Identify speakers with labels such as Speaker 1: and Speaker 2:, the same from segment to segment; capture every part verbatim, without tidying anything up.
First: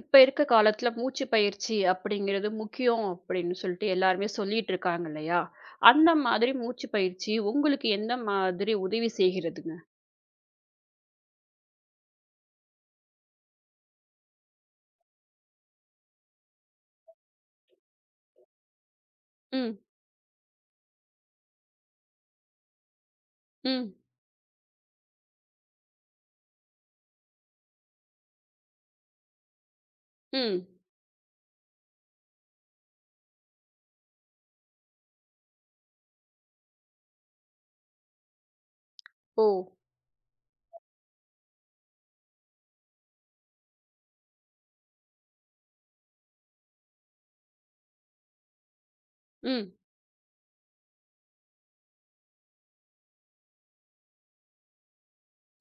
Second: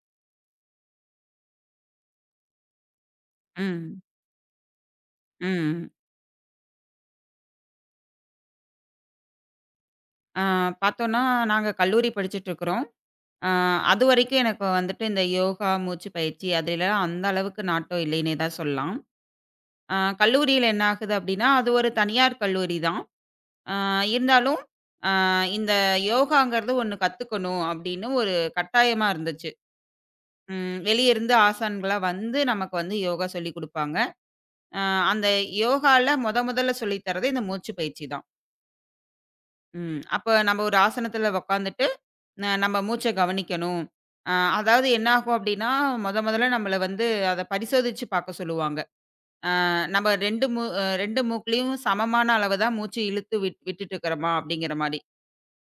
Speaker 1: இப்ப இருக்க காலத்துல மூச்சு பயிற்சி அப்படிங்கிறது முக்கியம் அப்படின்னு சொல்லிட்டு
Speaker 2: ம்.
Speaker 1: எல்லாருமே சொல்லிட்டு இருக்காங்க இல்லையா?
Speaker 2: ம்.
Speaker 1: அந்த மாதிரி மூச்சு பயிற்சி உங்களுக்கு எந்த மாதிரி உதவி செய்கிறதுங்க?
Speaker 2: ஆ பார்த்தோன்னா, நாங்க கல்லூரி படிச்சுட்டுருக்குறோம். ஆ அதுவரைக்கும் எனக்கு வந்துட்டு இந்த யோகா, மூச்சு பயிற்சி அதுலலாம் அந்த அளவுக்கு நாட்டம் இல்லைன்னே தான் சொல்லலாம்.
Speaker 1: ம்,
Speaker 2: ஆ கல்லூரியில என்ன ஆகுது அப்டின்னா, அது ஒரு தனியார் கல்லூரி தான். ஆ
Speaker 1: ம்,
Speaker 2: இருந்தாலும் ஆ இந்த யோகாங்கிறது ஒண்ணு கத்துக்கணும் அப்டின்னு ஒரு கட்டாயமா இருந்துச்சு.
Speaker 1: ம்.
Speaker 2: ம் வெளியருந்து ஆசான்களா வந்து நமக்கு வந்து யோகா சொல்லிக் குடுப்பாங்க. ஆ அந்த யோகால மொத மொதல்ல சொல்லி தர்றது இந்த மூச்சு பயிற்சி தான்.
Speaker 1: ஓ!
Speaker 2: ம். அப்ப நம்ம ஒரு ஆசனத்துல உக்காந்துட்டு, ந நம்ம மூச்ச கவனிக்கணும். அ அதாவது என்ன ஆகும் அப்டின்னா, மொத மொதல்ல நம்மள வந்து அத பரிசோதிச்சு பாக்க சொல்லுவாங்க. அ
Speaker 1: ம்,
Speaker 2: நம்ம ரெண்டு மூ அ ரெண்டு மூக்குலயும் சமமான அளவு தான் மூச்சு இழுத்து விட் விட்டுட்டு இருக்கிறோமா அப்படிங்கிற மாரி.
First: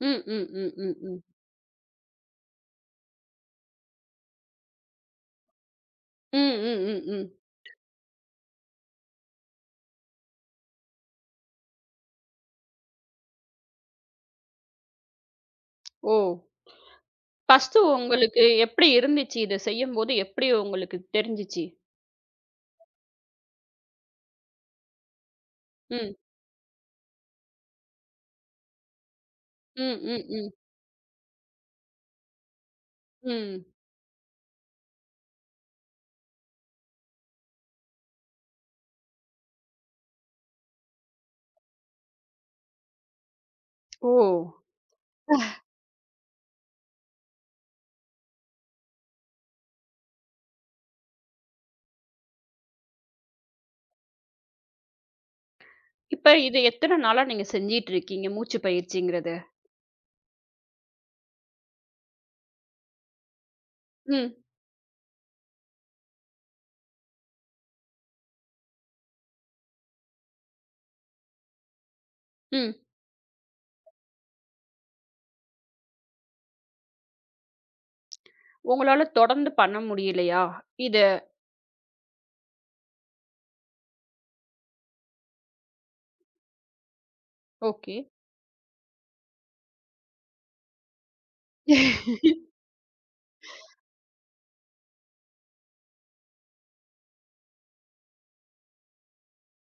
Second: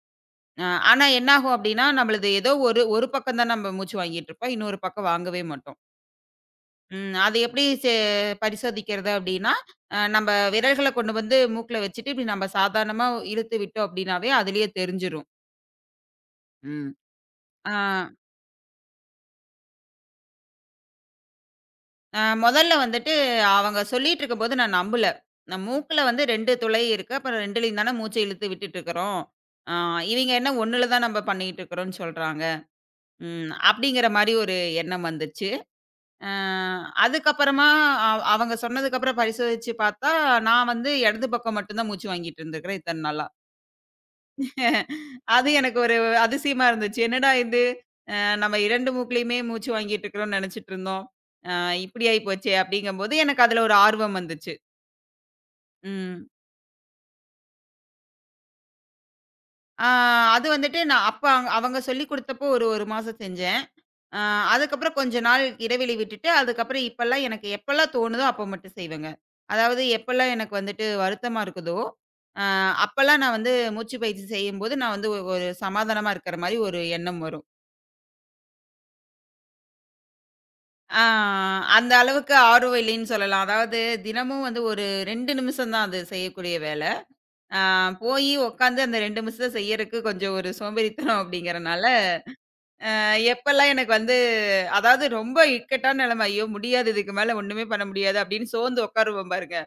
Speaker 1: ம், ம்,
Speaker 2: அ
Speaker 1: ம், ம்,
Speaker 2: ஆனா
Speaker 1: ம்.
Speaker 2: என்ன ஆகும் அப்டின்னா, நம்மளது ஏதோ ஒரு ஒரு பக்கம் தான் நம்ம மூச்சு வாங்கிட்டுருப்போம். இன்னொரு பக்கம் வாங்கவே மாட்டோம்.
Speaker 1: ம், ம், ம்,
Speaker 2: ம்.
Speaker 1: ம்.
Speaker 2: அது எப்படி செ பரிசோதிக்கிறது அப்டின்னா, அ நம்ம விரல்கள கொண்டு வந்து மூக்குல வச்சுட்டு, இப்படி நம்ம சாதாரணமா இழுத்து விட்டோம் அப்டின்னாவே, அதுலயே தெரிஞ்சிரும்.
Speaker 1: ஓ!
Speaker 2: ம். ஆ.
Speaker 1: ஃபர்ஸ்ட்டு உங்களுக்கு எப்படி இருந்துச்சு? இத செய்யும்போது எப்படி உங்களுக்கு தெரிஞ்சுச்சு?
Speaker 2: அ மொதல்ல வந்துட்டு அவங்க சொல்லிட்டு இருக்கும்போது நான் நம்பல. நான் மூக்குல
Speaker 1: ம்,
Speaker 2: வந்து ரெண்டு துளை இருக்கு. அப்புறம் ரெண்டுலயும் தானே மூச்ச இழுத்து விட்டுட்டு இருக்கிறோம். ஆ
Speaker 1: ம், ம்,
Speaker 2: இவங்க என்ன
Speaker 1: ம்,
Speaker 2: ஒண்ணுல தான் நம்ம பண்ணிட்டு இருக்கிறோம்ன்னு சொல்றாங்க. ம்
Speaker 1: ம்.
Speaker 2: அப்படிங்கிற மாரி ஒரு எண்ணம் வந்துச்சு. அ அதுக்கப்புறமா அ அவங்க சொன்னதுக்கப்புறம் பரிசோதிச்சு பார்த்தா, நான் வந்து இடது பக்கம் மட்டும் தான் மூச்சு வாங்கிட்டு இருந்திருக்கிறேன் இத்தன நாளா.
Speaker 1: ஓ!
Speaker 2: அது எனக்கு ஒரு அதிசயமா இருந்துச்சு. என்னடா இது! அ நம்ம ரெண்டு மூக்குலயுமே மூச்சு வாங்கிட்டு இருக்கிறோம்னு நெனச்சுட்டு இருந்தோம். அ இப்படி ஆயி போச்சே! அப்படிங்கும்போது எனக்கு அதுல ஒரு ஆர்வம் வந்துச்சு. ம்.
Speaker 1: இப்ப இது எத்தன நாளா நீங்க செஞ்சிட்டு இருக்கீங்க மூச்சு பயிற்சிங்கிறத?
Speaker 2: ஆ அது வந்துட்டு நான் அப்ப அங் அவங்க சொல்லிக் குடுத்தப்போ ஒரு 1 மாசம் செஞ்சேன். அ
Speaker 1: ம்,
Speaker 2: அதுக்கப்புறம் கொஞ்ச நாள் இடைவெளி விட்டுட்டு, அதுக்கப்புறம் இப்பல்லாம் எனக்கு எப்பல்லாம் தோணுதோ அப்ப மட்டும் செய்வேங்க. அதாவது எப்பல்லாம் எனக்கு வந்துட்டு வருத்தமா இருக்குதோ, அ
Speaker 1: ம்.
Speaker 2: அப்பல்லாம் நான் வந்து மூச்சு பயிற்சி செய்யும்போது நான் வந்து ஒரு ஒரு சமாதானமா இருக்கிற மாரி ஒரு எண்ணம் வரும்.
Speaker 1: உங்களால தொடர்ந்து பண்ண முடியலையா?
Speaker 2: ஆ
Speaker 1: இது
Speaker 2: அந்த அளவுக்கு ஆர்வம் இல்லைன்னு சொல்லலாம். அதாவது தினமும் வந்து ஒரு ரெண்டு நிமிஷம் தான் அது செய்யக்கூடிய வேல. ஆ
Speaker 1: ஓகே.
Speaker 2: போயி உட்காந்து அந்த ரெண்டு நிமிஷத்த செய்யறக்கு கொஞ்சம் ஒரு சோம்பேறித்தனம் அப்படிங்கிறனால, அ எப்பல்லாம் எனக்கு வந்து அதாவது ரொம்ப இக்கட்டான நிலைமை, "ஐயோ! முடியாது இதுக்கு மேல ஒண்ணுமே பண்ண முடியாது" அப்படின்னு சோர்ந்து உட்காருவோம் பாருங்க.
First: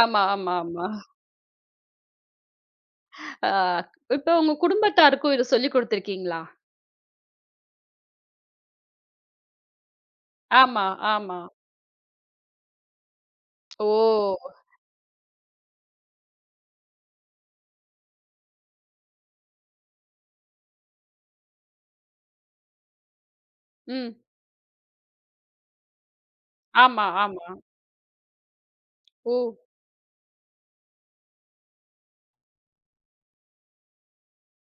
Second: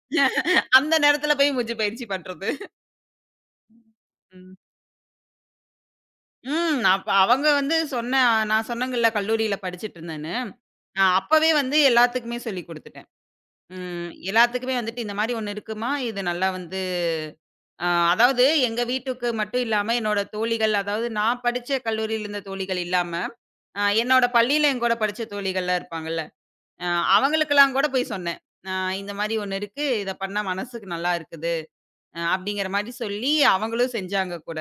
Speaker 1: ஆமா, ஆமா, ஆமா.
Speaker 2: அந்த நேரத்துல போய் மூச்சு பயிற்சி பண்றது.
Speaker 1: ஆ இப்ப
Speaker 2: ம்.
Speaker 1: உங்க குடும்பத்தாருக்கும் இத சொல்லிக் குடுத்துருக்கீங்களா?
Speaker 2: ம். அப்ப அவங்க வந்து சொன்ன நான் சொன்னேங்கல்ல கல்லூரியில படிச்சுட்டு இருந்தேன்னு.
Speaker 1: ஆமா,
Speaker 2: அ
Speaker 1: ஆமா.
Speaker 2: அப்பவே வந்து எல்லாத்துக்குமே சொல்லிக் குடுத்துட்டேன். ம்
Speaker 1: ஓ!
Speaker 2: எல்லாத்துக்குமே வந்துட்டு இந்த மாரி ஒண்ணு இருக்குமா? இது நல்லா வந்து. ஆ அதாவது எங்க வீட்டுக்கு மட்டும் இல்லாம, என்னோட தோழிகள் அதாவது நான் படிச்ச கல்லூரியில இருந்த தோழிகள் இல்லாம, அ
Speaker 1: ம்.
Speaker 2: என்னோட பள்ளியில என் கூட படிச்ச தோழிகள்லாம் இருப்பாங்கல்ல. அ
Speaker 1: ஆமா, ஆமா.
Speaker 2: அவங்களுக்கெல்லாம் கூட போய் சொன்னேன். அ இந்த மாரி
Speaker 1: ஓ!
Speaker 2: ஒண்ணு இருக்கு. இத பண்ணா மனசுக்கு நல்லா இருக்குது. அ அப்படிங்கிற மாரி சொல்லி அவங்களும் செஞ்சாங்க கூட.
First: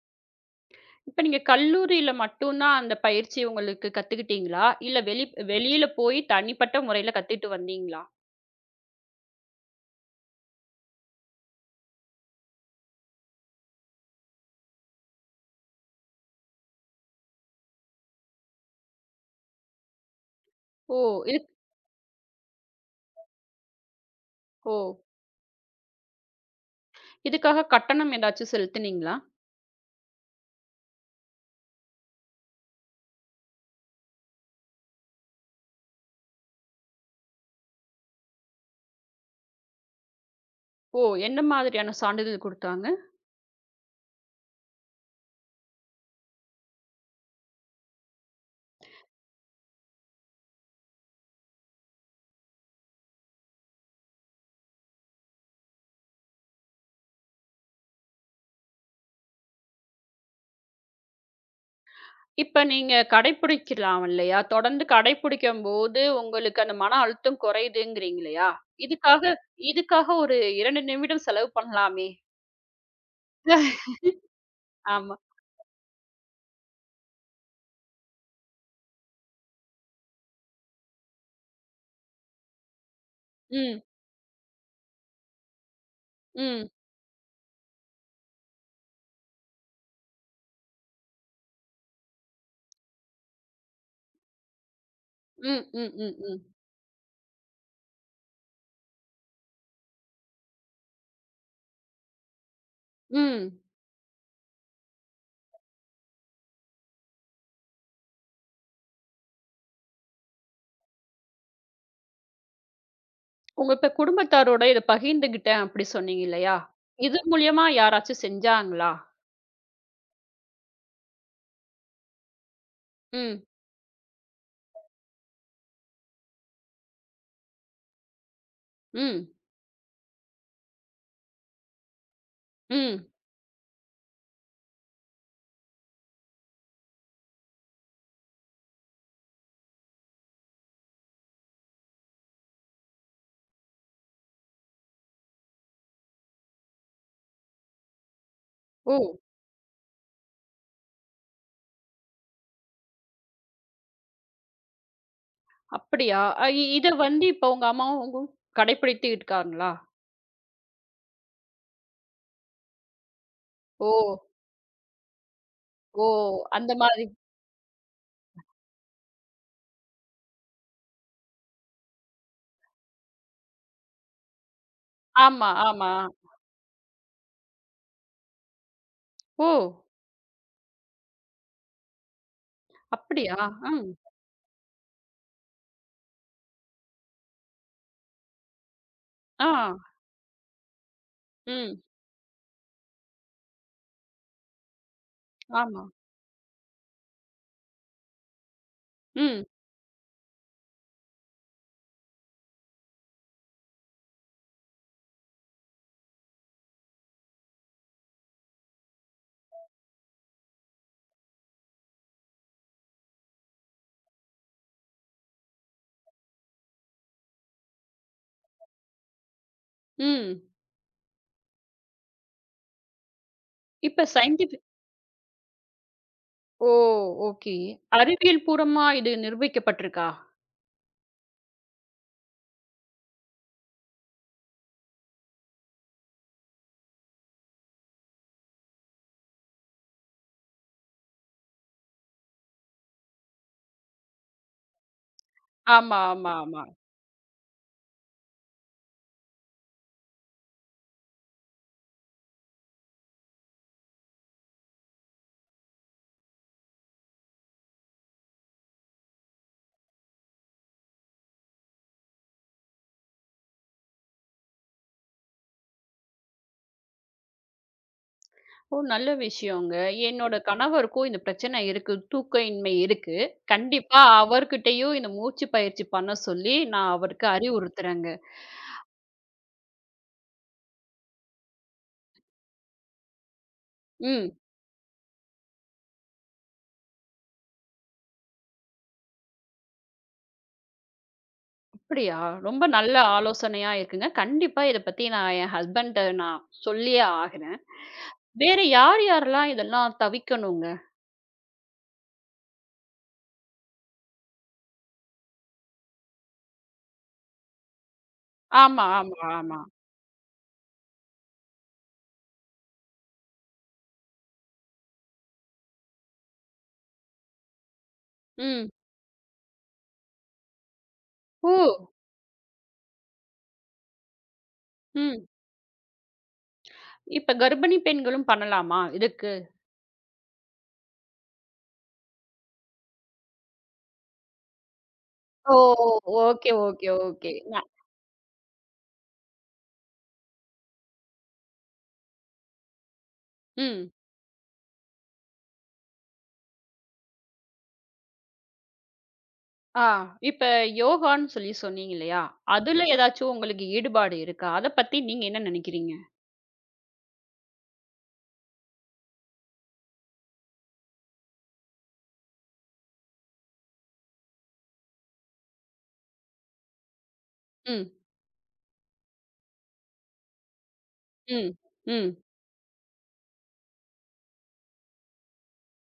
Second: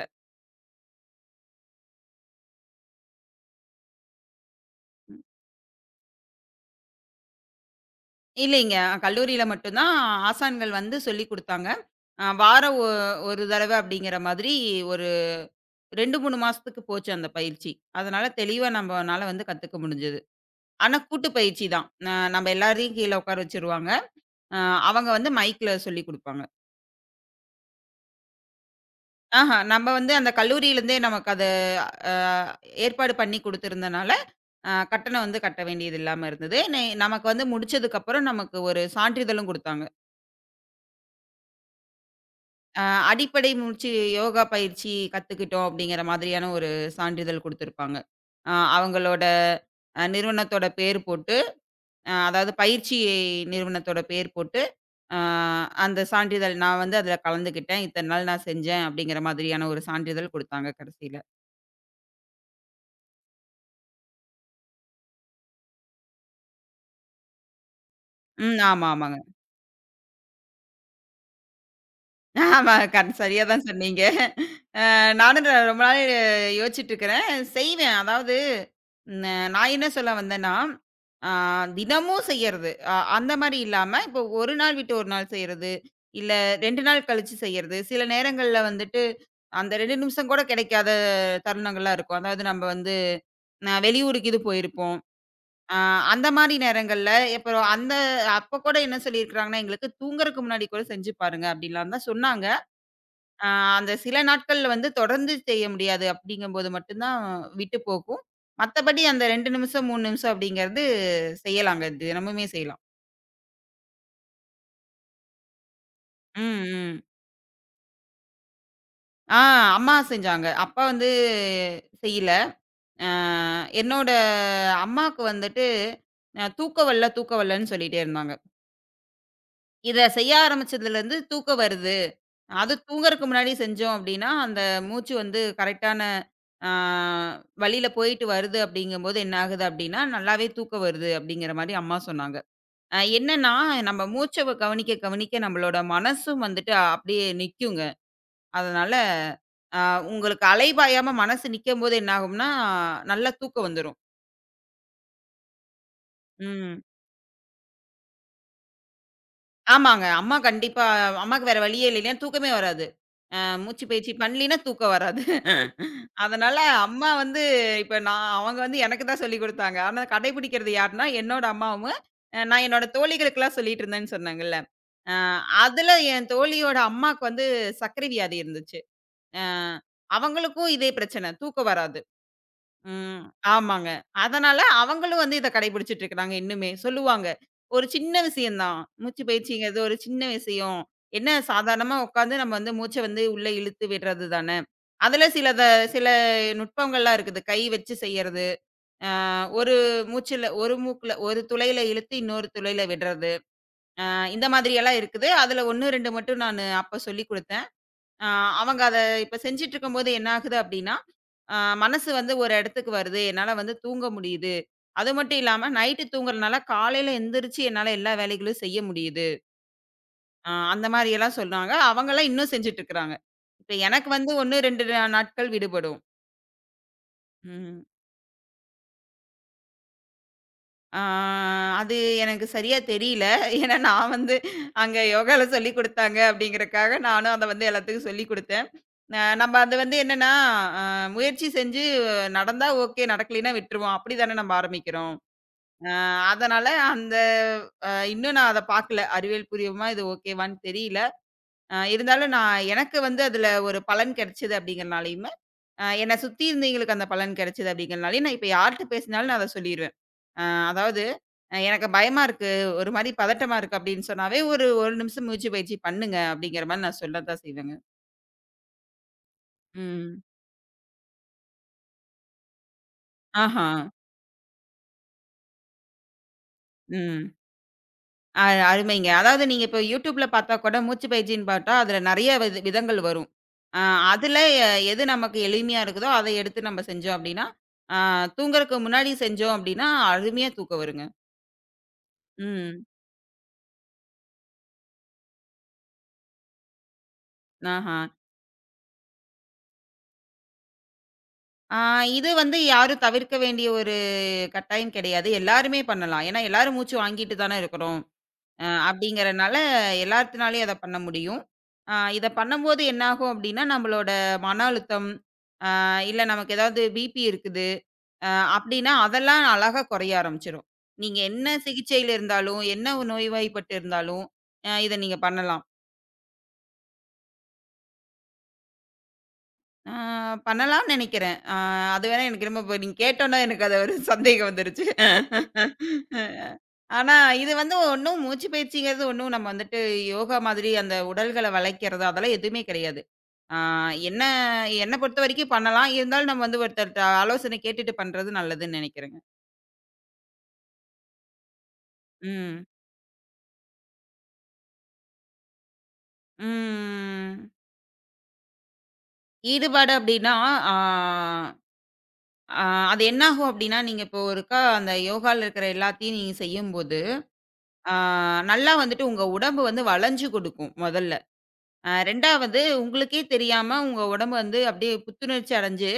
Speaker 1: இப்ப நீங்க கல்லூரியில மட்டும் தான் அந்த பயிற்சி உங்களுக்கு கத்துக்கிட்டீங்களா? இல்ல வெளி வெளியில போய் தனிப்பட்ட முறையில கத்துட்டு வந்தீங்களா?
Speaker 2: இல்லைங்க. கல்லூரியில மட்டும் தான் ஆசான்கள் வந்து சொல்லிக் குடுத்தாங்க. அ வாரம் ஒ ஒரு தடவ அப்படிங்கிற மாதிரி ஒரு ரெண்டு, மூணு மாசத்துக்கு போச்சு அந்த பயிற்சி. அதனால தெளிவா நம்மனால வந்து கத்துக்க முடிஞ்சது. ஆனா
Speaker 1: ஓ!
Speaker 2: கூட்டு
Speaker 1: இது
Speaker 2: பயிற்சி தான். அ நம்ம எல்லாரையும் கீழ உட்கார வச்சுருவாங்க. அ
Speaker 1: ஓ!
Speaker 2: அவங்க வந்து மைக்ல சொல்லிக் குடுப்பாங்க.
Speaker 1: இதுக்காக கட்டணம் ஏதாச்சும் செலுத்துனீங்களா?
Speaker 2: ஆஹா, நம்ம வந்து அந்த கல்லூரியிலருந்தே நமக்கு அத அ ஏற்பாடு பண்ணி குடுத்திருந்தனால, அ கட்டணம் வந்து கட்ட வேண்டியது இல்லாம இருந்தது. நெ நமக்கு வந்து முடிச்சதுக்கப்புறம் நமக்கு ஒரு சான்றிதழும் குடுத்தாங்க.
Speaker 1: ஓ! எந்த மாதிரியான சான்றிதழ்
Speaker 2: அ
Speaker 1: குடுத்தாங்க?
Speaker 2: அடிப்படை மூச்சு யோகா பயிற்சி கத்துக்கிட்டோம் அப்படிங்கிற மாதிரியான ஒரு சான்றிதழ் குடுத்திருப்பாங்க. அ அவங்களோட அ நிறுவனத்தோட பேர் போட்டு, அ அதாவது பயிற்சி நிறுவனத்தோட பேர் போட்டு ஆ அந்த சான்றிதழ் நான் வந்து அதில கலந்துக்கிட்டேன். இத்தன நாள் நான் செஞ்சேன். அப்படிங்கிற மாதிரியான ஒரு சான்றிதழ் குடுத்தாங்க கடைசியில.
Speaker 1: இப்ப நீங்க கடைப்பிடிக்கலாம் இல்லையா? தொடர்ந்து கடைப்பிடிக்கும்போது, உங்களுக்கு அந்த மன அழுத்தம் குறையுதுங்கிறீங்க இல்லையா?
Speaker 2: ம். ஆமா, ஆமாங்க.
Speaker 1: இதுக்காக இதுக்காக ஒரு 2 நிமிடம் செலவு பண்ணலாமே!
Speaker 2: ஆமா. கண் சரியா தான் சொன்னீங்க. அ
Speaker 1: ஆமா.
Speaker 2: நானும் ர ரொம்ப நாள் யோசிச்சுட்டு இருக்கிறேன். செய்வேன். அதாவது ந நான் என்ன சொல்ல வந்தேன்னா, அ தினமும் செய்யறது. அ அந்த மாரி
Speaker 1: ம்,
Speaker 2: இல்லாம, இப்போ ஒரு நாள் விட்டு ஒரு நாள் செய்யறது. இல்ல
Speaker 1: ம்,
Speaker 2: ரெண்டு நாள் கழிச்சு செய்யறது. சில நேரங்கள்ல வந்துட்டு, அந்த ரெண்டு நிமிஷம் கூட கிடைக்காத தருணங்கள்லாம் இருக்கும். அதாவது நம்ம வந்து அ வெளியூருக்கு இது போயிருப்போம்.
Speaker 1: ம்,
Speaker 2: அ
Speaker 1: ம், ம்,
Speaker 2: அந்த
Speaker 1: ம்,
Speaker 2: மாரி நேரங்கள்ல அப்புறம் அந்த அப்ப கூட என்ன சொல்லியிருக்கிறாங்கன்னா, எங்களுக்கு தூங்குறதுக்கு முன்னாடி கூட செஞ்சு பாருங்க அப்படிலாம் தான் சொன்னாங்க. ஆ
Speaker 1: ம்.
Speaker 2: அந்த சில நாட்கள்ல வந்து தொடர்ந்து செய்ய முடியாது அப்படிங்கும்போது மட்டும் தான் விட்டு போகும். மத்தபடி அந்த ரெண்டு நிமிஷம், மூணு நிமிஷம் அப்படிங்கிறது செய்யலாங்க. தினமுமே செய்யலாம்.
Speaker 1: உங்க இப்ப குடும்பத்தாரோட இத பகிர்ந்துகிட்டேன் அப்படி சொன்னீங்க இல்லையா?
Speaker 2: ம், ம்.
Speaker 1: இது மூலியமா யாராச்சும் செஞ்சாங்களா?
Speaker 2: ஆ அம்மா செஞ்சாங்க. அப்பா வந்து செய்யல. ஆ
Speaker 1: ம்,
Speaker 2: என்னோட அம்மாக்கு வந்துட்டு அ தூக்கம் வல்ல, தூக்கம் வல்லன்னு சொல்லிட்டே இருந்தாங்க.
Speaker 1: ம்,
Speaker 2: இத செய்ய ஆரம்பிச்சதுலருந்து தூக்கம் வருது. அது
Speaker 1: ம்.
Speaker 2: தூங்குறதுக்கு முன்னாடி செஞ்சோம் அப்டின்னா, அந்த மூச்சு வந்து கரெக்ட்டான ஆ வழியில போயிட்டு வருது அப்டிங்கும்போது என்ன ஆகுது அப்டின்னா, நல்லாவே தூக்கம் வருது அப்டிங்கிற மாரி அம்மா சொன்னாங்க. அ என்னன்னா, நம்ம மூச்ச கவனிக்க கவனிக்க நம்மளோட மனசும் வந்துட்டு அப்டியே நிக்குங்க. அதனால
Speaker 1: ஓ!
Speaker 2: அ உங்களுக்கு அலைபாயாம மனசு நிக்கும்போது என்ன ஆகும்னா, நல்லா தூக்கம் வந்துரும்.
Speaker 1: அப்படியா? அ இ
Speaker 2: ம்.
Speaker 1: இத வந்து இப்ப உங்க அம்மாவும் உங்க கடைப்பிடித்து இருக்காங்களா?
Speaker 2: ஆமாங்க. அம்மா கண்டிப்பா அம்மாக்கு வேற வழியே இல்ல. இல்லைன்னா தூக்கமே வராது. அ மூச்சு
Speaker 1: ஓ!
Speaker 2: பயிற்சி பண்ணலின்னா தூக்கம் வராது.
Speaker 1: ஓ!
Speaker 2: அதனால
Speaker 1: அந்த மாதிரி.
Speaker 2: அம்மா வந்து இப்ப நான் அவங்க வந்து எனக்கு தான் சொல்லிக் குடுத்தாங்க. ஆனா கடைபிடிக்கிறது யாருன்னா, என்னோட அம்மாவும், அ நான் என்னோட தோழிகளுக்கெல்லாம் சொல்லிட்டு இருந்தேன்னு சொன்னேங்கல்ல. அ
Speaker 1: ஆமா,
Speaker 2: அதுல
Speaker 1: ஆமா.
Speaker 2: என் தோழியோட அம்மாக்கு வந்து சர்க்கரை வியாதி இருந்துச்சு. அ
Speaker 1: ஓ!
Speaker 2: அவங்களுக்கும் இதே பிரச்சனை. தூக்கம் வராது. ம்.
Speaker 1: அப்படியா? ம்.
Speaker 2: ஆமாங்க. அதனால அவங்களும் வந்து இத கடைபிடிச்சுட்டு இருக்கிறாங்க இன்னுமே. சொல்லுவாங்க. ஒரு சின்ன விஷயம் தான். மூச்சு
Speaker 1: ஆ.
Speaker 2: பயிற்சிங்கிறது ஒரு சின்ன விஷயம். என்ன
Speaker 1: ம்.
Speaker 2: சாதாரணமா உட்காந்து நம்ம வந்து மூச்ச வந்து உள்ள இழுத்து விடுறது தானே. அதுல சிலத
Speaker 1: ஆமா.
Speaker 2: சில நுட்பங்கள்லாம் இருக்குது. கை வச்சு செய்யறது. அ
Speaker 1: ம்.
Speaker 2: ஒரு மூச்சுல ஒரு மூக்குல ஒரு துளையில இழுத்து இன்னொரு துளையில விடுறது. அ இந்த மாதிரியெல்லாம் இருக்குது. அதுல ஒண்ணு, ரெண்டு மட்டும் நானு அப்ப சொல்லிக் குடுத்தேன். ஆ, அவங்க அத இப்ப செஞ்சுட்ருக்கும்போது என்ன ஆகுது அப்டின்னா, அ மனசு வந்து ஒரு இடத்துக்கு வருது. என்னால வந்து தூங்க முடியுது. அது மட்டும் இல்லாம நைட்டு தூங்குறனால காலையில எந்திரிச்சு என்னால எல்லா வேலைகளும் செய்ய முடியுது.
Speaker 1: ம்.
Speaker 2: அ அந்த மாரியெல்லாம் சொன்னாங்க. அவங்கலாம் இன்னும் செஞ்சுட்ருக்காங்க. இப்ப
Speaker 1: இப்ப
Speaker 2: எனக்கு வந்து ஒண்ணு,
Speaker 1: சயின்டிஃபிக்
Speaker 2: ரெண்டு நா நாட்கள் விடுபடும்.
Speaker 1: ஓ! ஓகே.
Speaker 2: ம்.
Speaker 1: அறிவியல் பூர்வமா இது நிரூபிக்கப்பட்டிருக்கா?
Speaker 2: ஆ அது எனக்கு சரியா தெரியல. ஏன்னா நான் வந்து அங்க யோகால சொல்லிக் குடுத்தாங்க அப்டிங்கிறக்காக நானும் அத வந்து எல்லாத்துக்கும் சொல்லிக் குடுத்தேன். அ நம்ம அது வந்து என்னன்னா, அ முயற்சி செஞ்சு நடந்தா ஓகே, நடக்கலைன்னா விட்டுருவோம். அப்படிதானே நம்ம ஆரம்பிக்கிறோம். அ
Speaker 1: ஆமா, ஆமா, ஆமா.
Speaker 2: அதனால அந்த அ இன்னும் நான் அத பார்க்கல. அறிவியல் பூர்வமா இது ஓகேவான்னு தெரியல. அ இருந்தாலும் நான் எனக்கு வந்து அதுல ஒரு பலன் கிடைச்சது அப்படிங்கிறனாலயுமே, அ என்னை சுத்தி இருந்தவங்களுக்கு அந்த பலன் கிடைச்சது அப்படிங்கிறனாலயும், நான் இப்ப யார்ட்ட பேசினாலும் நான் அத சொல்லிருவேன். அ அதாவது அ "எனக்கு பயமா இருக்கு, ஒரு மாரி பதட்டமா இருக்கு" அப்படின்னு சொன்னாவே, "ஒரு 1 நிமிஷம் மூச்சு பயிற்சி பண்ணுங்க" அப்படிங்கிற மாரி நான் சொல்ல தான் செய்வேங்க.
Speaker 1: ஓ! நல்ல விஷயங்க.
Speaker 2: ம்.
Speaker 1: என்னோட கணவருக்கும் இந்த பிரச்சனை இருக்கு. தூக்க இன்மை இருக்கு.
Speaker 2: ஆஹா.
Speaker 1: கண்டிப்பா அவர்கிட்டயும் இந்த மூச்சு பயிற்சி பண்ண சொல்லி நான் அவருக்கு
Speaker 2: ம்.
Speaker 1: அறிவுறுத்துறேங்க.
Speaker 2: அ அருமைங்க. அதாவது நீங்க இப்போ YouTubeல பார்த்தா கூட மூச்சு பயிற்சின்னு பார்த்தா, அதுல நெறைய வித விதங்கள் வரும். அ
Speaker 1: ம்.
Speaker 2: அதுல எது நமக்கு எளிமையா இருக்குதோ, அத எடுத்து நம்ம செஞ்சோம் அப்டின்னா, அ தூங்குறக்கு முன்னாடி செஞ்சோம் அப்டின்னா, அருமையா தூக்கம் வருங்க.
Speaker 1: அப்படியா? ரொம்ப
Speaker 2: ம்.
Speaker 1: நல்ல ஆலோசனையா இருக்குங்க. கண்டிப்பா இத பத்தி நான் என் ஹஸ்பண்ட்ட நான் சொல்லியே ஆகுறேன்.
Speaker 2: ஆஹா.
Speaker 1: வேற யார் யாரெல்லாம் இதெல்லாம் தவிக்கணுங்க?
Speaker 2: ஆ இது வந்து யாரும் தவிர்க்க வேண்டிய ஒரு கட்டாயம் கிடையாது. எல்லாருமே பண்ணலாம். ஏன்னா, எல்லாரும் மூச்சு வாங்கிட்டு தானே இருக்கிறோம். அ
Speaker 1: ஆமா, ஆமா,
Speaker 2: அப்டிங்கிறனால
Speaker 1: ஆமா.
Speaker 2: எல்லாத்துனாலயும் அத பண்ண முடியும். அ இத பண்ணும்போது என்னாகும் அப்டின்னா, நம்மளோட மன அழுத்தம், அ இல்ல நமக்கு ஏதாவது பிபி இருக்குது அ
Speaker 1: ம்.
Speaker 2: அப்டின்னா, அதெல்லாம் அழகா குறைய ஆரம்பிச்சுரும். நீங்க என்ன
Speaker 1: ஓ!
Speaker 2: சிகிச்சையில இருந்தாலும், என்ன ஒரு நோய்வாய்ப்பட்டு இருந்தாலும், அ இத நீங்க
Speaker 1: ம்.
Speaker 2: பண்ணலாம்.
Speaker 1: இப்ப கர்ப்பிணி பெண்களும் பண்ணலாமா இதுக்கு?
Speaker 2: அ பண்ணலாம்னு நெனைக்கிறேன். அ அது வேணா எனக்கு திரும்ப இப்ப நீங்க கேட்டோன்னே எனக்கு அது ஒரு சந்தேகம் வந்துருச்சு.
Speaker 1: ஓ! ஓகே, ஓகே,
Speaker 2: ஆனா,
Speaker 1: ஓகே.
Speaker 2: இது
Speaker 1: ந
Speaker 2: வந்து ஒண்ணும் மூச்சு பயிற்சிங்கிறது ஒண்ணும் நம்ம வந்துட்டு யோகா மாதிரி அந்த உடல்கள வளைக்கிறது அதெல்லாம் எதுவுமே கிடையாது. ஆ
Speaker 1: ம்.
Speaker 2: என்ன என்ன பொறுத்தவரைக்கும் பண்ணலாம். இருந்தாலும் நம்ம வந்து ஒருத்தர்ட்ட ஆலோசனை கேட்டுட்டு பண்றது நல்லதுன்னு நெனைக்கிறேங்க.
Speaker 1: ஆ இப்ப யோகான்னு சொல்லி சொன்னீங்க இல்லையா?
Speaker 2: ம்.
Speaker 1: அதுல ஏதாச்சும் உங்களுக்கு ஈடுபாடு இருக்கா? அத பத்தி நீங்க என்ன நினைக்கிறீங்க?
Speaker 2: ம். ஈடுபாடு அப்டின்னா, ஆ ஆ அது என்னாகும் அப்டின்னா, நீங்க இப்போ ஒருக்கா அந்த யோகால இருக்கிற எல்லாத்தையும் நீங்க செய்யும்போது,
Speaker 1: ம்,
Speaker 2: ஆ நல்லா வந்துட்டு உங்க உடம்பு வந்து வளைஞ்சு கொடுக்கும் மொதல்ல.
Speaker 1: ம்,
Speaker 2: அ
Speaker 1: ம்,
Speaker 2: ரெண்டாவது உங்களுக்கே தெரியாம உங்க உடம்பு வந்து அப்டியே புத்துணர்ச்சி அடைஞ்சு,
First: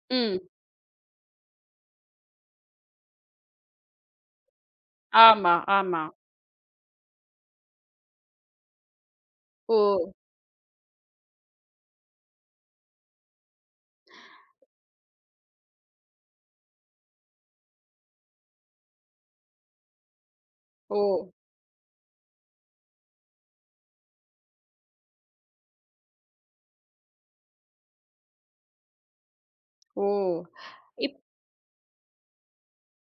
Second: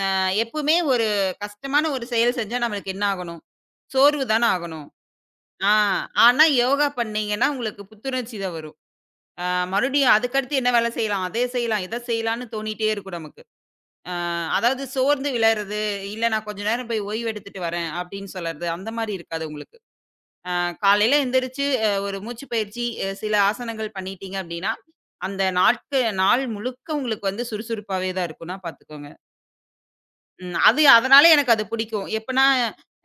Speaker 2: ந
Speaker 1: ம்.
Speaker 2: எப்பவுமே ஒரு கஷ்டமான ஒரு செயல் செஞ்சா நம்மளுக்கு என்ன ஆகணும்? சோர்வு தான ஆகணும்.
Speaker 1: ஆமா,
Speaker 2: ஆ
Speaker 1: ஆமா.
Speaker 2: ஆனா யோகா பண்ணீங்கன்னா, உங்களுக்கு புத்துணர்ச்சி தான் வரும். அ
Speaker 1: ஓ!
Speaker 2: மறுபடியும் அதுக்கடுத்து என்ன வேலை செய்யலாம்? அதே செய்யலாம், இத செய்யலான்னு தோணிட்டே இருக்கும் நமக்கு. ஆ அதாவது சோர்ந்து விழறது, "இல்ல நான் கொஞ்ச நேரம் போய் ஓய்வு எடுத்துட்டு வரேன்" அப்படின்னு சொல்லறது, அந்த மாரி இருக்காது உங்களுக்கு. அ
Speaker 1: ஓ!
Speaker 2: காலையில எந்திரிச்சு அ ஒரு மூச்சு பயிற்சி, அ சில ஆசனங்கள் பண்ணிட்டீங்க அப்படின்னா, அந்த நாட்கு நாள் முழுக்க உங்களுக்கு வந்து சுறுசுறுப்பாவே தான் இருக்கும்னா பார்த்துக்கோங்க.
Speaker 1: ஓ!
Speaker 2: ம். அது
Speaker 1: இப்போ
Speaker 2: அதனால எனக்கு அது பிடிக்கும். எப்பன்னா,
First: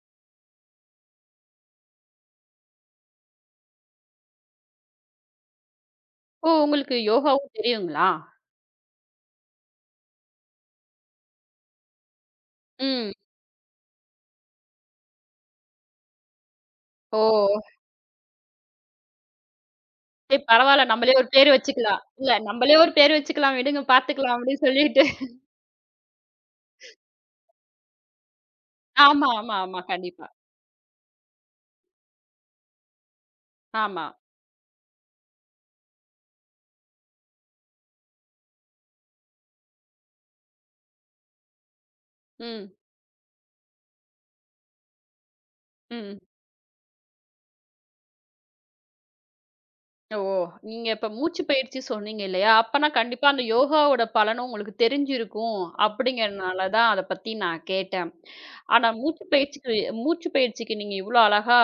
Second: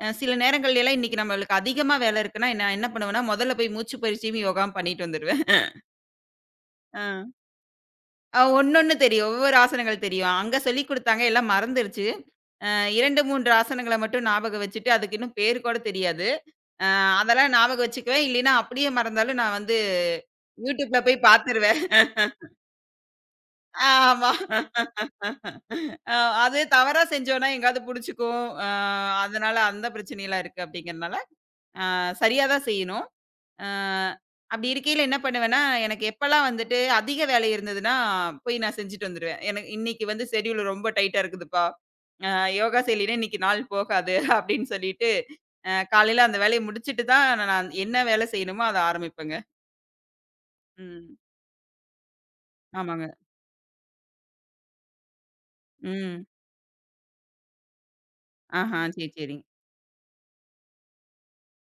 Speaker 2: அ சில நேரங்கள்ல எல்லாம் இன்னைக்கு நம்மளுக்கு அதிகமா வேலை இருக்குன்னா, நான் என்ன பண்ணுவேன்னா, முதல்ல போய் மூச்சு பயிற்சியும், யோகாவும் பண்ணிட்டு வந்துருவேன்.
Speaker 1: உங்களுக்கு
Speaker 2: அ.
Speaker 1: யோகாவும் தெரியுங்களா?
Speaker 2: அ ஒண்ணொண்ணு தெரியும். ஒவ்வொரு ஆசனங்கள் தெரியும். அங்க சொல்லிக் குடுத்தாங்க, எல்லாம் மறந்துருச்சு. அ
Speaker 1: ம்.
Speaker 2: ரெண்டு, மூணு ஆசனங்கள மட்டும் ஞாபகம் வச்சுட்டு, அதுக்கு இன்னும் பேர் கூட தெரியாது. அ
Speaker 1: ஓ!
Speaker 2: அதெல்லாம் ஞாபகம் வச்சுக்குவேன். இல்லைன்னா அப்படியே மறந்தாலும் நான் வந்து
Speaker 1: சரி பரவால்ல
Speaker 2: YouTubeல
Speaker 1: நம்மளே
Speaker 2: போய்
Speaker 1: ஒரு பேர்
Speaker 2: பார்த்துருவேன்.
Speaker 1: வச்சுக்கலாம். இல்ல நம்மளே ஒரு பேர் வச்சுக்கலாம் விடுங்க
Speaker 2: ஆமா.
Speaker 1: பார்த்துக்கலாம் அப்படின்னு சொல்லிட்டு.
Speaker 2: அ அது தவறா செஞ்சோம்னா எங்கேயாவது புடிச்சுக்கும். அ
Speaker 1: ஆமா,
Speaker 2: அதனால
Speaker 1: ஆமா, ஆமா.
Speaker 2: அந்த
Speaker 1: கண்டிப்பா.
Speaker 2: பிரச்சனைலாம் இருக்கு அப்படிங்கிறனால, அ சரியா தான் செய்யணும். அ
Speaker 1: ஆமா.
Speaker 2: அப்படி இருக்கையில என்ன பண்ணுவேன்னா, எனக்கு எப்பலாம் வந்துட்டு அதிக வேலை இருந்ததுன்னா, போய் நான் செஞ்சுட்டு வந்துருவேன். எனக்கு "இன்னைக்கு வந்து ஷெட்யூல் ரொம்ப டைட்டா இருக்குதுப்பா. அ
Speaker 1: ம்,
Speaker 2: யோகா செய்யலைன்னா இன்னைக்கு நாள் போகாது" அப்படின்னு சொல்லிட்டு, அ
Speaker 1: ம்.
Speaker 2: காலையில அந்த வேலைய முடிச்சுட்டு தான் நான் என்ன வேலை செய்யணுமோ அத ஆரம்பிப்பேங்க.
Speaker 1: ஓ! நீங்க இப்ப
Speaker 2: ம்.
Speaker 1: மூச்சு பயிற்சி சொன்னீங்க இல்லையா? அப்பன்னா
Speaker 2: ஆமாங்க.
Speaker 1: கண்டிப்பா அந்த யோகாவோட பலனும் உங்களுக்கு தெரிஞ்சிருக்கும்
Speaker 2: ம்.
Speaker 1: அப்படிங்கிறனால தான் அத பத்தி நான் கேட்டேன்.
Speaker 2: ஆஹா.
Speaker 1: ஆனா
Speaker 2: சரி,
Speaker 1: மூச்சு
Speaker 2: சரி.
Speaker 1: பயிற்சிக்கு மூச்சு பயிற்சிக்கு நீங்க இவ்ளோ அழகா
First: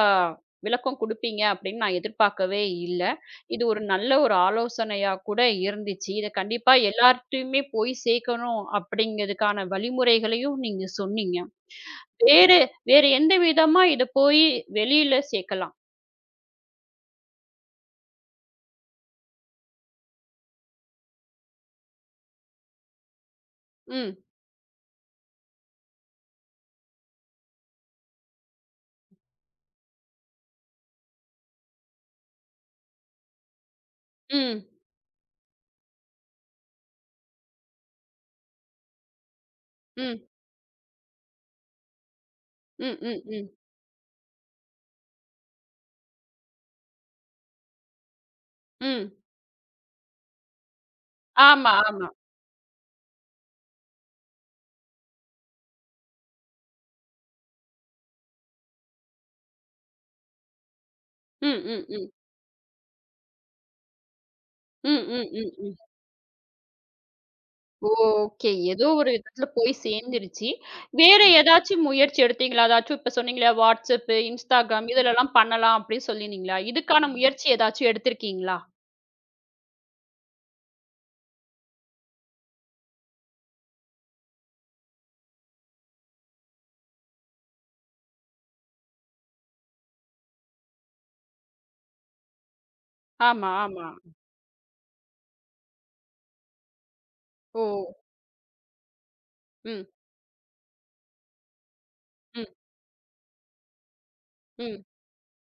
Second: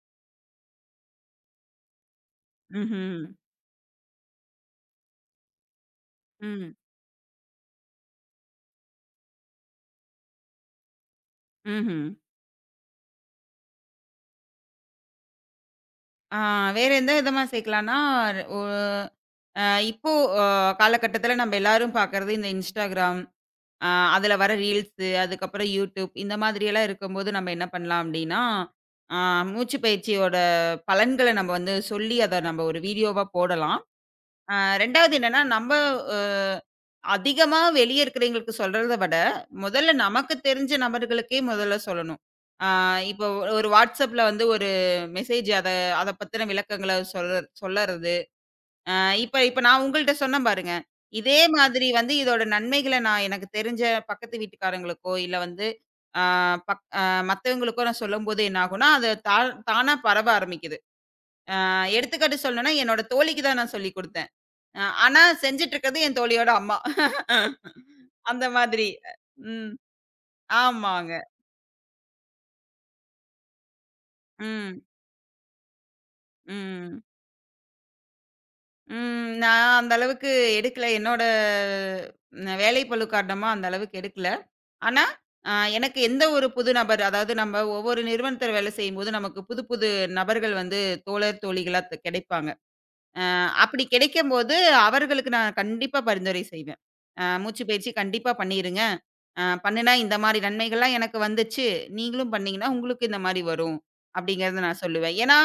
Speaker 1: விளக்கம் குடுப்பீங்க அப்படின்னு நான் எதிர்பார்க்கவே இல்ல.
Speaker 2: ம்ஹ்ம்.
Speaker 1: இது ஒரு நல்ல ஒரு ஆலோசனையா கூட இருந்துச்சு. இத
Speaker 2: ம்.
Speaker 1: கண்டிப்பா எல்லார்ட்டயுமே போய் சேர்க்கணும் அப்படிங்கிறதுக்கான வழிமுறைகளையும் நீங்க சொன்னீங்க.
Speaker 2: ம்ஹ்ம்.
Speaker 1: வேறு வேறு எந்த விதமா இத போய் வெளியில சேர்க்கலாம்?
Speaker 2: ஆ வேற எந்த விதமா சேர்க்கலான்னா, ஒ அ இப்போ அ காலகட்டத்தில நம்ம எல்லாரும் பார்க்கறது இந்த Instagram. ஆ
Speaker 1: ம்.
Speaker 2: அதுல வர ரீல்ஸு, அதுக்கப்புறம் யூடியூப் இந்த மாதிரியெல்லாம் இருக்கும்போது நம்ம என்ன பண்ணலாம் அப்டின்னா, ஆ மூச்சு பயிற்சியோட பலன்கள நம்ம வந்து சொல்லி அத நம்ம ஒரு வீடியோவா போடலாம். ஆ
Speaker 1: ம்,
Speaker 2: ரெண்டாவது என்னன்னா, நம்ம அ அதிகமா வெளிய இருக்கிறவைங்களுக்கு சொல்றத விட, முதல்ல
Speaker 1: ம்.
Speaker 2: நமக்கு தெரிஞ்ச நபர்களுக்கே முதல்ல சொல்லணும். ஆ
Speaker 1: ம், ம்,
Speaker 2: இப்போ
Speaker 1: ம்.
Speaker 2: ஒரு WhatsAppல வந்து ஒரு மெசேஜ் அத அத பத்தின விளக்கங்கள சொல்ற சொல்லறது. அ
Speaker 1: ம்.
Speaker 2: இப்ப இப்ப நான் உங்கள்ட்ட சொன்னேன் பாருங்க. இதே
Speaker 1: ஆமா,
Speaker 2: மாதிரி
Speaker 1: ஆமா.
Speaker 2: வந்து இதோட நன்மைகள நான் எனக்கு தெரிஞ்ச பக்கத்து வீட்டுக்காரங்களுக்கோ, இல்ல வந்து அ பக் அ மத்தவங்களுக்கோ நான் சொல்லும்போது என்ன ஆகும்னா, அது தா தானா பரவ ஆரம்பிக்குது.
Speaker 1: ம்.
Speaker 2: அ
Speaker 1: ம், ம்.
Speaker 2: எடுத்துக்காட்டு சொல்லணும்னா, என்னோட தோழிக்கு தான் நான் சொல்லிக் குடுத்தேன். அ
Speaker 1: ம்,
Speaker 2: ஆனா
Speaker 1: ம், ம்,
Speaker 2: செஞ்சுட்டு
Speaker 1: ம்.
Speaker 2: இருக்கிறது என் தோழியோட அம்மா. அந்த
Speaker 1: ஓகே.
Speaker 2: மாதிரி.
Speaker 1: ஏதோ ஒரு விதத்துல
Speaker 2: ம்.
Speaker 1: போய் சேர்ந்துருச்சு.
Speaker 2: ஆமாங்க.
Speaker 1: வேற ம். ஏதாச்சும் முயற்சி எடுத்தீங்களா? அதாச்சும் இப்ப சொன்னீங்களே WhatsApp,
Speaker 2: ம்.
Speaker 1: Instagram இதுலலாம் பண்ணலாம் அப்படின்னு சொல்லிருந்தீங்களா?
Speaker 2: ம்.
Speaker 1: இதுக்கான ம். முயற்சி ஏதாச்சும் எடுத்திருக்கீங்களா?
Speaker 2: ம். நான் அந்த அளவுக்கு எடுக்கல. என்னோட ந வேலைப்பளு காரணமா அந்த அளவுக்கு எடுக்கல. ஆனா, அ எனக்கு எந்த ஒரு புது நபர் அதாவது நம்ம ஒவ்வொரு நிறுவனத்தில வேலை செய்யும்போது, நமக்கு புது புது நபர்கள் வந்து தோழர், தோழிகளா த் கிடைப்பாங்க.
Speaker 1: ஆமா,
Speaker 2: அப்படி
Speaker 1: ஆமா.
Speaker 2: கிடைக்கும்போது, அவர்களுக்கு நான் கண்டிப்பா பரிந்துரை செய்வேன். அ மூச்சு
Speaker 1: ஓ!
Speaker 2: பயிற்சி கண்டிப்பா பண்ணிருங்க. அ
Speaker 1: ம்,
Speaker 2: பண்ணுனா இந்த மாரி நன்மைகள்லாம் எனக்கு வந்துச்சு. நீங்களும்
Speaker 1: ம்,
Speaker 2: பண்ணீங்கன்னா, உங்களுக்கு இந்த மாரி வரும். அப்படிங்கிறத நான்
Speaker 1: ம்,
Speaker 2: சொல்லுவேன். ஏன்னா,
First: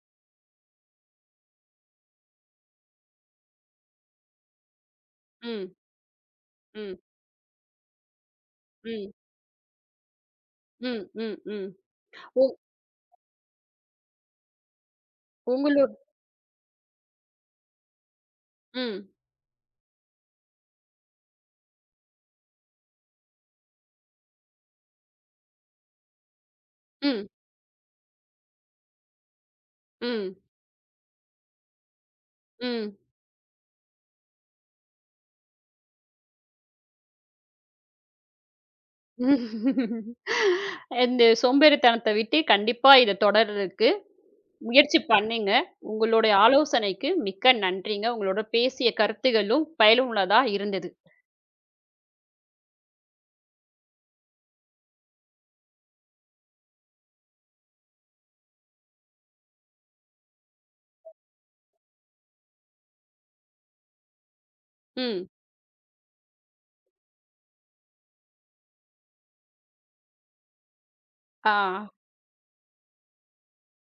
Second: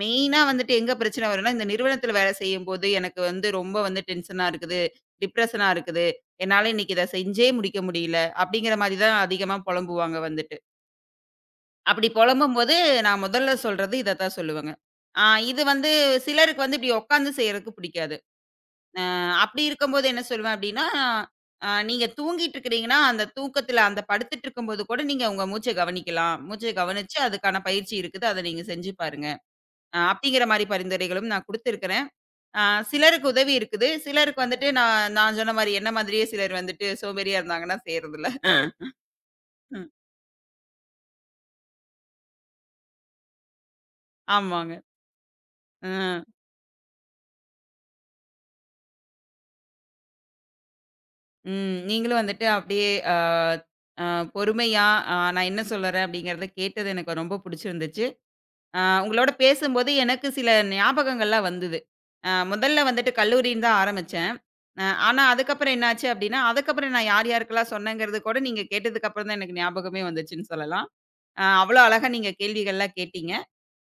Speaker 2: மெயினா வந்துட்டு எங்க பிரச்சனை வரும்னா, இந்த நிறுவனத்தில வேலை செய்யும்போது எனக்கு வந்து ரொம்ப வந்து டென்ஷனா இருக்குது. டிப்ரஷனா
Speaker 1: ம்,
Speaker 2: இருக்குது. என்னால இன்னைக்கு
Speaker 1: ம்,
Speaker 2: இத செஞ்சே முடிக்க முடியல. அப்படிங்கிற மாரி
Speaker 1: ம்,
Speaker 2: தான் அதிகமா புலம்புவாங்க வந்துட்டு.
Speaker 1: ம், ம், ம்.
Speaker 2: அப்படி
Speaker 1: உ
Speaker 2: புலம்பும்போது நான் முதல்ல சொல்றது இத தான் சொல்லுவேங்க. அ இது
Speaker 1: உங்களோ
Speaker 2: வந்து சிலருக்கு வந்து இப்படி உட்காந்து செய்றதுக்கு பிடிக்காது. அ
Speaker 1: ம்,
Speaker 2: அப்படி இருக்கும்போது என்ன சொல்லுவேன் அப்படின்னா, அ நீங்க தூங்கிட்டு இருக்கிறீங்கன்னா, அந்த தூக்கத்தில அந்த படுத்துட்டு இருக்கும்போது கூட நீங்க உங்க மூச்ச கவனிக்கலாம். மூச்ச கவனிச்சு
Speaker 1: ம்,
Speaker 2: அதுக்கான பயிற்சி இருக்குது. அத நீங்க செஞ்சு பாருங்க. அ
Speaker 1: ம்,
Speaker 2: அப்படிங்கிற மாரி பரிந்துரைகளும் நான் குடுத்துருக்கிறேன். அ
Speaker 1: ம்.
Speaker 2: சிலருக்கு உதவி இருக்குது. சிலருக்கு வந்துட்டு நான் நான் சொன்ன மாரி என்ன மாதிரியே சிலர் வந்துட்டு சோம்பேறியா இருந்தாங்கன்னா செய்றதில்ல. அ. ம்.
Speaker 1: இந்த சோம்பேறித்தனத்த விட்டு கண்டிப்பா இத தொடர்றதுக்கு
Speaker 2: ஆமாங்க.
Speaker 1: முயற்சி பண்ணீங்க.
Speaker 2: அ.
Speaker 1: உங்களுடைய ஆலோசனைக்கு மிக்க நன்றிங்க. உங்களோட பேசிய கருத்துகளும் பயனுள்ளதா இருந்தது.
Speaker 2: ம். நீங்களும் வந்துட்டு அப்படியே அ அ பொறுமையா அ நான் என்ன சொல்றேன் அப்படிங்கிறத கேட்டது எனக்கு ரொம்ப புடிச்சிருந்துச்சு. ஆ உங்களோட பேசும்போது எனக்கு சில ஞாபகங்கள்லாம் வந்தது. அ முதல்ல வந்துட்டு கல்லூரின்னு தான் ஆரம்பிச்சேன். அ ஆனா
Speaker 1: ம்.
Speaker 2: அதுக்கப்புறம் என்னாச்சு அப்டின்னா, அதுக்கப்புறம் நான் யார் யாருக்கெல்லாம் சொன்னேங்கிறது கூட நீங்க கேட்டதுக்கு அப்புறம் தான் எனக்கு ஞாபகமே வந்துச்சுன்னு சொல்லலாம். அ
Speaker 1: ஆ
Speaker 2: அவ்ளோ அழகா நீங்க கேள்விகள்லாம் கேட்டீங்க.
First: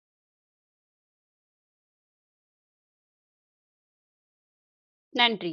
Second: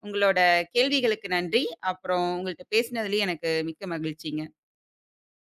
Speaker 2: உங்களோட கேள்விகளுக்கு நன்றி. அப்புறம் உங்கள்ட்ட பேசினதுலயும் எனக்கு மிக்க மகிழ்ச்சிங்க.
Speaker 1: நன்றி.